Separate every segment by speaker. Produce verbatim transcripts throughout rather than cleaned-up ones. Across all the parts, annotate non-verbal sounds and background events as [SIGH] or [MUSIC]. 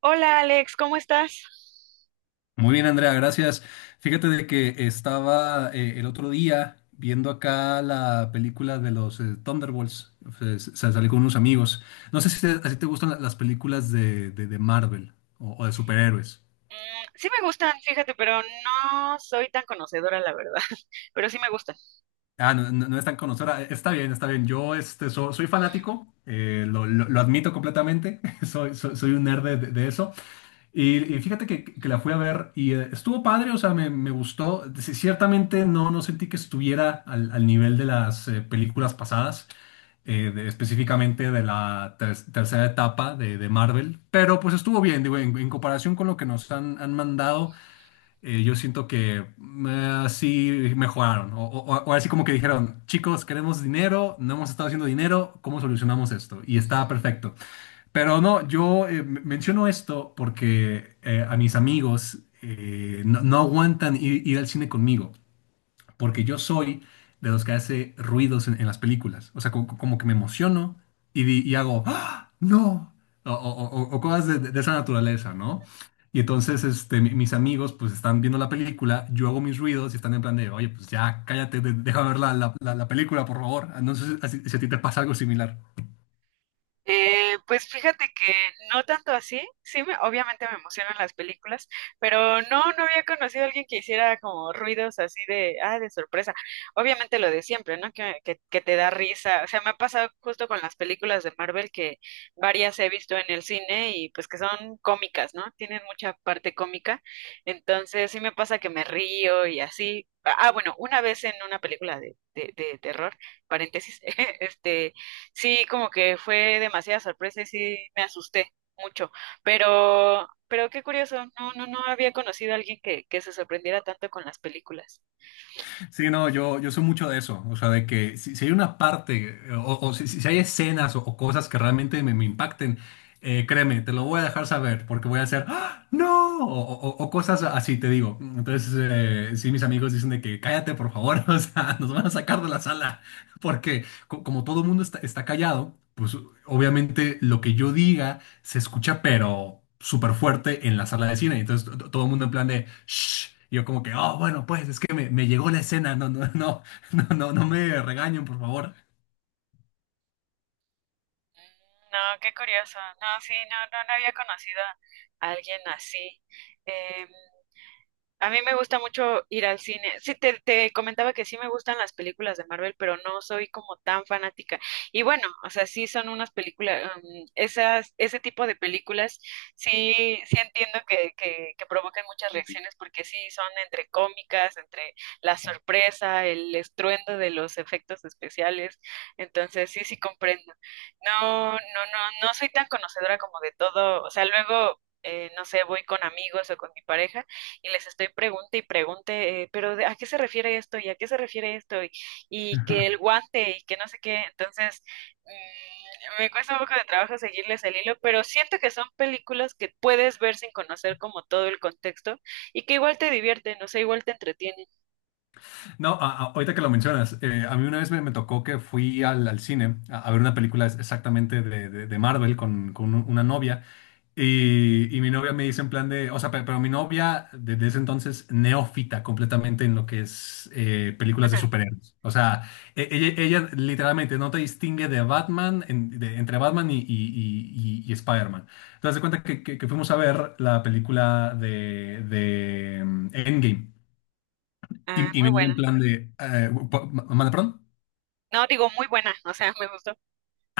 Speaker 1: Hola Alex, ¿cómo estás?
Speaker 2: Muy bien, Andrea, gracias. Fíjate de que estaba eh, el otro día viendo acá la película de los eh, Thunderbolts. Se, se- salí con unos amigos. No sé si te, así te gustan la- las películas de, de- de Marvel o, o de superhéroes.
Speaker 1: Mm, sí me gustan, fíjate, pero no soy tan conocedora, la verdad, [LAUGHS] pero sí me gustan.
Speaker 2: Ah, no, no- no es tan conocedora. Está bien, está bien. Yo este, so- soy fanático, eh, lo, lo- lo admito completamente. [LAUGHS] Soy, soy, soy un nerd de, de eso. Y, y fíjate que, que la fui a ver y eh, estuvo padre, o sea, me, me gustó. Sí, ciertamente no, no sentí que estuviera al, al nivel de las eh, películas pasadas, eh, de- específicamente de la ter- tercera etapa de, de Marvel, pero pues estuvo bien, digo, en, en comparación con lo que nos han, han mandado, eh, yo siento que así mejoraron, o, o, o así como que dijeron, chicos, queremos dinero, no hemos estado haciendo dinero, ¿cómo solucionamos esto? Y está perfecto. Pero no, yo eh, m- menciono esto porque eh, a mis amigos eh, no, no aguantan ir, ir al cine conmigo, porque yo soy de los que hace ruidos en, en las películas. O sea, co- co- como, que me emociono y, di- y hago, ¡ah! ¡No! O, o- o- o cosas de, de esa naturaleza, ¿no? Y entonces este, mi- mis amigos pues están viendo la película, yo hago mis ruidos y están en plan de, oye, pues ya cállate, de- déjame ver la, la- la- la película, por favor. No sé si, si a ti te pasa algo similar.
Speaker 1: Eh, pues fíjate que no tanto así, sí, me- obviamente me emocionan las películas, pero no, no había conocido a alguien que hiciera como ruidos así de, ah, de sorpresa. Obviamente lo de siempre, ¿no? Que, que, que te da risa. O sea, me ha pasado justo con las películas de Marvel que varias he visto en el cine y pues que son cómicas, ¿no? Tienen mucha parte cómica, entonces sí me pasa que me río y así. Ah, bueno, una vez en una película de, de, de terror, paréntesis, [LAUGHS] este sí, como que fue demasiada sorpresa y sí me asusté mucho, pero, pero qué curioso, no, no, no había conocido a alguien que, que se sorprendiera tanto con las películas.
Speaker 2: Sí, no, yo, yo soy mucho de eso, o sea, de que si, si hay una parte eh, o, o si, si hay escenas o, o cosas que realmente me, me impacten, eh, créeme, te lo voy a dejar saber porque voy a hacer, ¡ah! ¡No! O, o- o cosas así, te digo. Entonces, eh, sí, mis amigos dicen de que cállate, por favor, [LAUGHS] o sea, nos van a sacar de la sala porque co- como todo mundo está, está callado, pues obviamente lo que yo diga se escucha, pero súper fuerte en la sala de cine. Entonces to- todo el mundo en plan de shh. Y yo como que, oh, bueno, pues es que me, me llegó la escena, no, no, no, [LAUGHS] no, no, no me regañen, por favor.
Speaker 1: No, qué curioso, no, sí, no, no, no había conocido a alguien así. em, A mí me gusta mucho ir al cine. Sí, te, te comentaba que sí me gustan las películas de Marvel, pero no soy como tan fanática. Y bueno, o sea, sí son unas películas, um, esas, ese tipo de películas, sí, sí entiendo que, que, que provocan muchas reacciones porque sí son entre cómicas, entre la sorpresa, el estruendo de los efectos especiales. Entonces, sí, sí comprendo. No, no, no, no soy tan conocedora como de todo. O sea, luego, eh, no sé, voy con amigos o con mi pareja y les estoy pregunte y pregunte, eh, pero de- ¿a qué se refiere esto? ¿Y a qué se refiere esto? Y, y que el guante y que no sé qué. Entonces, mm, me cuesta un poco de trabajo seguirles el hilo, pero siento que son películas que puedes ver sin conocer como todo el contexto y que igual te divierten, o sea, igual te entretienen.
Speaker 2: No, a- a- ahorita que lo mencionas, eh, a mí una vez me, me tocó que fui al, al cine a, a ver una película es- exactamente de, de- de Marvel con, con un- una novia y, y mi novia me dice en plan de, o sea, pe- pero, mi novia desde ese entonces neófita completamente en lo que es eh, películas de
Speaker 1: Ajá.
Speaker 2: superhéroes. O sea, e- ella, ella literalmente no te distingue de Batman, en- de- entre Batman y, y, y, y- y Spider-Man. Entonces, de cuenta que, que- que fuimos a ver la película de, de mm, Endgame.
Speaker 1: Ah,
Speaker 2: Y, y me
Speaker 1: muy
Speaker 2: dio
Speaker 1: buena.
Speaker 2: en plan de... Eh, pa- ma- ¿manda perdón?
Speaker 1: No, digo muy buena, o sea, me gustó.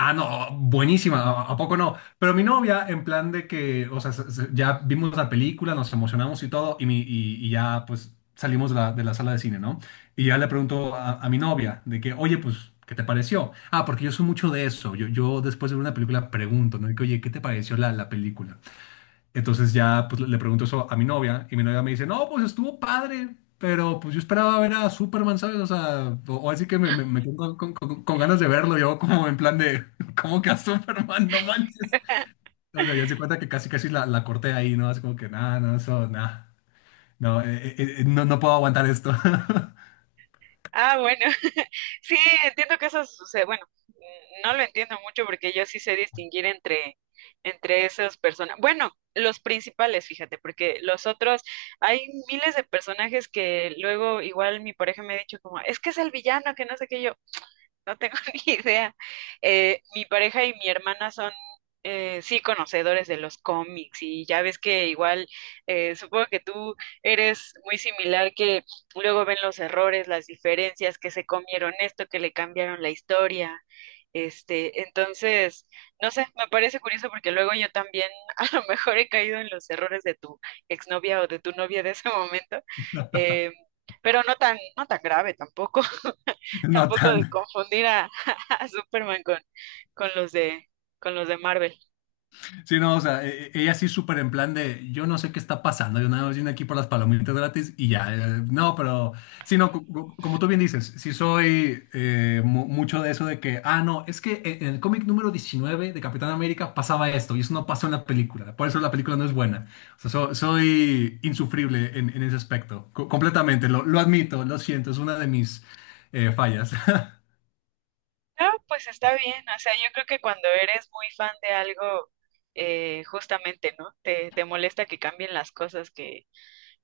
Speaker 2: Ah, no, buenísima, ¿a, a poco no? Pero mi novia, en plan de que, o sea, se- se- ya vimos la película, nos emocionamos y todo, y, mi, y, y ya pues salimos de la, de la sala de cine, ¿no? Y ya le pregunto a, a mi novia de que, oye, pues, ¿qué te pareció? Ah, porque yo soy mucho de eso, yo, yo después de ver una película pregunto, ¿no? De que, oye, ¿qué te pareció la, la película? Entonces ya pues, le pregunto eso a mi novia y mi novia me dice, no, pues estuvo padre, pero pues yo esperaba ver a Superman, ¿sabes? O sea, o, o así que me, me, me quedé con, con- con- con ganas de verlo, yo como en plan de, [LAUGHS] ¿cómo que a Superman? No manches.
Speaker 1: [LAUGHS]
Speaker 2: O sea, ya se cuenta que casi casi la, la corté ahí, ¿no? Así como que, nada, no, eso, nada. No, eh, eh, eh, no, no puedo aguantar esto. [LAUGHS]
Speaker 1: Ah, bueno, [LAUGHS] sí, entiendo que eso sucede. Bueno, mm, no lo entiendo mucho porque yo sí sé distinguir entre, entre esas personas. Bueno, los principales, fíjate, porque los otros, hay miles de personajes que luego igual mi pareja me ha dicho como, es que es el villano, que no sé qué yo. No tengo [LAUGHS] ni idea. Eh, mi pareja y mi hermana son, eh, sí, conocedores de los cómics y ya ves que igual, eh, supongo que tú eres muy similar, que luego ven los errores, las diferencias, que se comieron esto, que le cambiaron la historia. Este, entonces, no sé, me parece curioso porque luego yo también [LAUGHS] a lo mejor he caído en los errores de tu exnovia o de tu novia de ese momento, eh, pero no tan, no tan grave tampoco
Speaker 2: No
Speaker 1: tampoco de
Speaker 2: tan.
Speaker 1: confundir a, [LAUGHS] a Superman con, con los de, con los de Marvel.
Speaker 2: Sí, no, o sea, e- e, ella sí súper en plan de, yo no sé qué está pasando, yo nada más vine aquí por las palomitas gratis y ya, eh, no, pero, sí, no, co- co- como tú bien dices, sí soy eh, mu- mucho de eso de que, ah, no, es que en en el cómic número diecinueve de Capitán América pasaba esto y eso no pasó en la película, por eso la película no es buena, o sea, so- soy insufrible en, en ese aspecto, co- completamente, lo, lo admito, lo siento, es una de mis eh, fallas. [LAUGHS]
Speaker 1: No, pues está bien, o sea, yo creo que cuando eres muy fan de algo, eh, justamente, ¿no? Te, te molesta que cambien las cosas, que,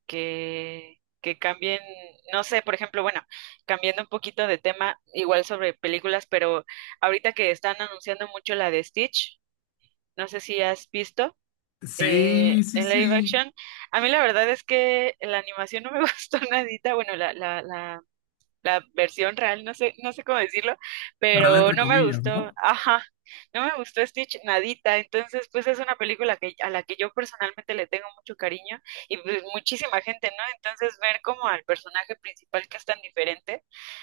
Speaker 1: que, que cambien, no sé, por ejemplo, bueno, cambiando un poquito de tema, igual sobre películas, pero ahorita que están anunciando mucho la de Stitch, no sé si has visto. Eh,
Speaker 2: Sí, sí,
Speaker 1: en live
Speaker 2: sí,
Speaker 1: action. A mí la verdad es que la animación no me [LAUGHS] gustó nadita, bueno, la, la, la la versión real, no sé, no sé cómo decirlo,
Speaker 2: real
Speaker 1: pero
Speaker 2: entre
Speaker 1: no me
Speaker 2: comillas,
Speaker 1: gustó,
Speaker 2: ¿no?
Speaker 1: ajá, no me gustó Stitch nadita, entonces pues es una película que, a la que yo personalmente le tengo mucho cariño y pues muchísima gente, ¿no? Entonces ver como al personaje principal que es tan diferente,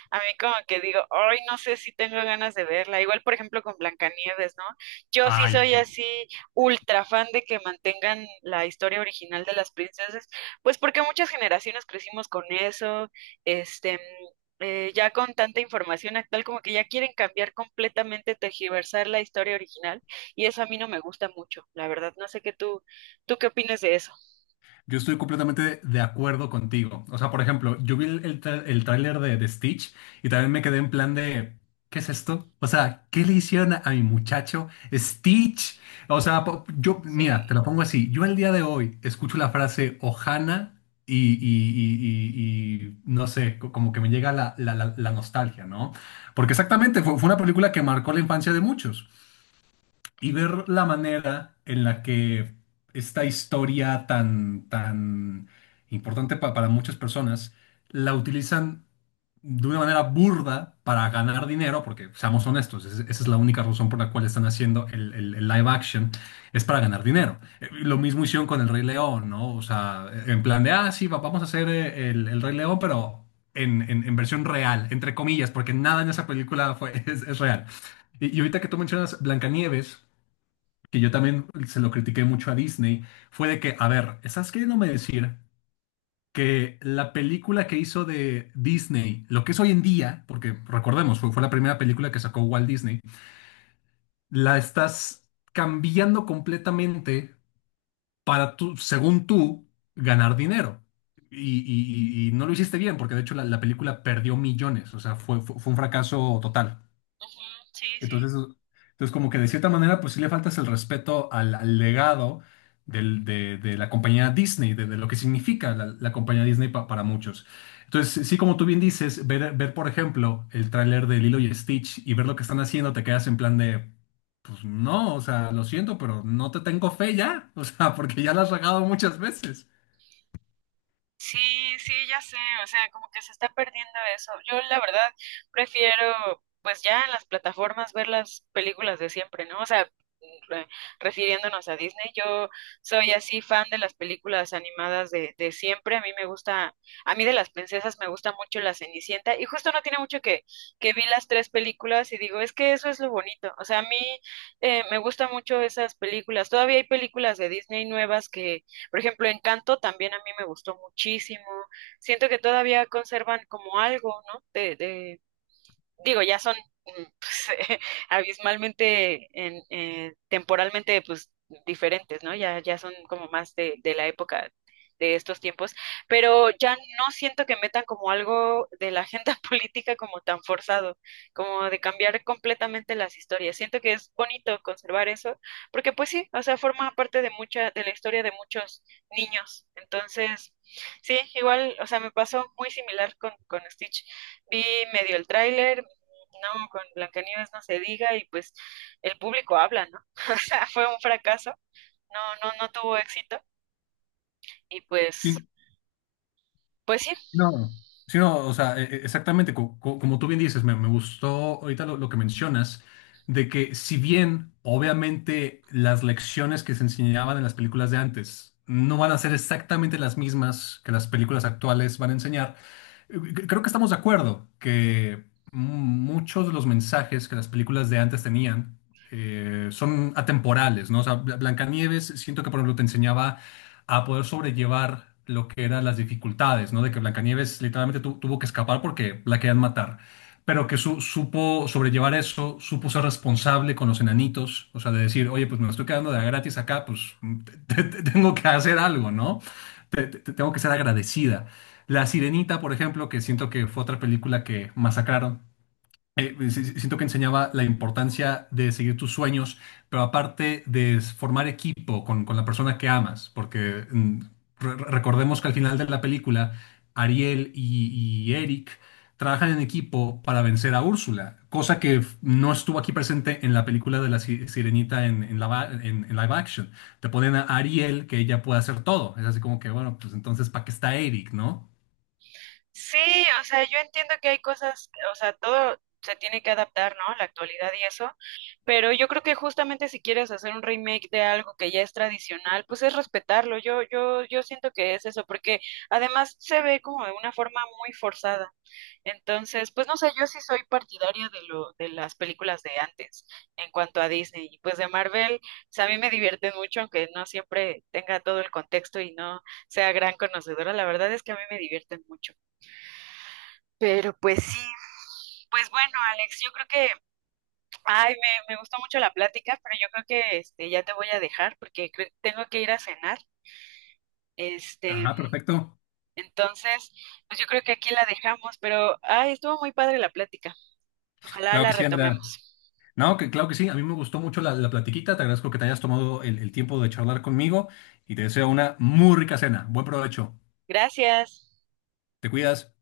Speaker 1: a mí como que digo, ay, no sé si tengo ganas de verla, igual por ejemplo con Blancanieves, ¿no? Yo sí
Speaker 2: Ay.
Speaker 1: soy así ultra fan de que mantengan la historia original de las princesas, pues porque muchas generaciones crecimos con eso, este, eh, ya con tanta información actual, como que ya quieren cambiar completamente, tergiversar la historia original, y eso a mí no me gusta mucho, la verdad. No sé qué tú, ¿tú qué opinas de eso?
Speaker 2: Yo estoy completamente de acuerdo contigo. O sea, por ejemplo, yo vi el, el, tra- el tráiler de, de Stitch y también me quedé en plan de, ¿qué es esto? O sea, ¿qué le hicieron a, a mi muchacho Stitch? O sea, po- yo,
Speaker 1: Sí.
Speaker 2: mira, te lo pongo así. Yo el día de hoy escucho la frase Ohana y, y, y, y- y no sé, co- como que me llega la, la, la, la nostalgia, ¿no? Porque exactamente fue, fue una película que marcó la infancia de muchos y ver la manera en la que esta historia tan, tan importante pa- para muchas personas la utilizan de una manera burda para ganar dinero, porque seamos honestos, es- esa es la única razón por la cual están haciendo el, el- el live action, es para ganar dinero. Eh, Lo mismo hicieron con El Rey León, ¿no? O sea, en plan de, ah, sí, va- vamos a hacer eh, el, el Rey León, pero en, en- en versión real, entre comillas, porque nada en esa película fue, [LAUGHS] es es real. Y, y ahorita que tú mencionas Blancanieves, que yo también se lo critiqué mucho a Disney, fue de que, a ver, ¿estás queriéndome decir que la película que hizo de Disney, lo que es hoy en día, porque recordemos, fue, fue la primera película que sacó Walt Disney, la estás cambiando completamente para tú, según tú, ganar dinero? Y, y- y- y no lo hiciste bien, porque de hecho la, la película perdió millones, o sea, fue, fue fue un fracaso total.
Speaker 1: Ujú, sí, sí.
Speaker 2: Entonces, entonces como que de cierta manera, pues sí le faltas el respeto al, al legado del- de, de la compañía Disney, de, de lo que significa la, la compañía Disney pa- para muchos. Entonces, sí, como tú bien dices, ver, ver por ejemplo, el tráiler de Lilo y Stitch y ver lo que están haciendo, te quedas en plan de, pues no, o sea, lo siento, pero no te tengo fe ya, [LAUGHS] o sea, porque ya la has regado muchas veces.
Speaker 1: Sí, sí, ya sé, o sea, como que se está perdiendo eso. Yo la verdad prefiero, pues ya en las plataformas ver las películas de siempre, ¿no? O sea, re- refiriéndonos a Disney, yo soy así fan de las películas animadas de, de siempre. A mí me gusta, a mí de las princesas me gusta mucho La Cenicienta y justo no tiene mucho que, que vi las tres películas y digo, es que eso es lo bonito. O sea, a mí eh, me gustan mucho esas películas. Todavía hay películas de Disney nuevas que por ejemplo, Encanto también a mí me gustó muchísimo. Siento que todavía conservan como algo, ¿no? De, de, digo, ya son mm, [LAUGHS] pues, eh, abismalmente, en, eh, temporalmente, pues diferentes, ¿no? Ya, ya son como más de, de la época de estos tiempos, pero ya no siento que metan como algo de la agenda [LAUGHS] política como tan forzado, como de cambiar completamente las historias. Siento que es bonito conservar eso, porque pues sí, o sea, forma parte de mucha, de la historia de muchos niños. Entonces, sí, igual, o sea, me pasó muy similar con, con Stitch. Vi medio el tráiler, no, con Blancanieves no se diga y pues el público habla, ¿no? [LAUGHS] O sea, fue un fracaso, no, no, no tuvo éxito y pues, pues sí,
Speaker 2: Sí, no, sí, no, o sea, e- e- exactamente, co- co- como tú bien dices, me, me gustó ahorita lo, lo que mencionas, de que si bien obviamente las lecciones que se enseñaban en las películas de antes no van a ser exactamente las mismas que las películas actuales van a enseñar, creo que estamos de acuerdo que muchos de los mensajes que las películas de antes tenían eh, son atemporales, ¿no? O sea, Bla- Blancanieves, siento que por ejemplo te enseñaba a poder sobrellevar lo que eran las dificultades, ¿no? De que Blancanieves literalmente tu- tuvo que escapar porque la querían matar, pero que su- supo sobrellevar eso, supo ser responsable con los enanitos, o sea, de decir, oye, pues me estoy quedando de a gratis acá, pues [LAUGHS] te- te- te- tengo que hacer algo, ¿no? Te- te- te- tengo que ser agradecida. La Sirenita, por ejemplo, que siento que fue otra película que masacraron. Eh, si- si- siento que enseñaba la importancia de seguir tus sueños, pero aparte de s- formar equipo con, con la persona que amas, porque mm, re- recordemos que al final de la película, Ariel y, y Eric trabajan en equipo para vencer a Úrsula, cosa que f- no estuvo aquí presente en la película de la Si- Sirenita en, en la va- en- en live action. Te ponen a Ariel que ella puede hacer todo. Es así como que, bueno, pues entonces, ¿para qué está Eric, no?
Speaker 1: sí, o sea, yo entiendo que hay cosas, o sea, todo se tiene que adaptar, ¿no? La actualidad y eso, pero yo creo que justamente si quieres hacer un remake de algo que ya es tradicional, pues es respetarlo, yo, yo, yo siento que es eso, porque además se ve como de una forma muy forzada. Entonces, pues no sé, yo sí soy partidaria de lo, de las películas de antes en cuanto a Disney. Y pues de Marvel, o sea, a mí me divierten mucho, aunque no siempre tenga todo el contexto y no sea gran conocedora. La verdad es que a mí me divierten mucho. Pero pues sí, pues bueno, Alex, yo creo que, ay, me, me gustó mucho la plática, pero yo creo que este, ya te voy a dejar porque creo- tengo que ir a cenar. Este,
Speaker 2: Ajá, perfecto.
Speaker 1: entonces, pues yo creo que aquí la dejamos, pero, ay, estuvo muy padre la plática. Ojalá
Speaker 2: Claro
Speaker 1: la
Speaker 2: que sí, Andrea.
Speaker 1: retomemos.
Speaker 2: No, que claro que sí. A mí me gustó mucho la, la platiquita. Te agradezco que te hayas tomado el el tiempo de charlar conmigo y te deseo una muy rica cena. Buen provecho.
Speaker 1: Gracias.
Speaker 2: Te cuidas.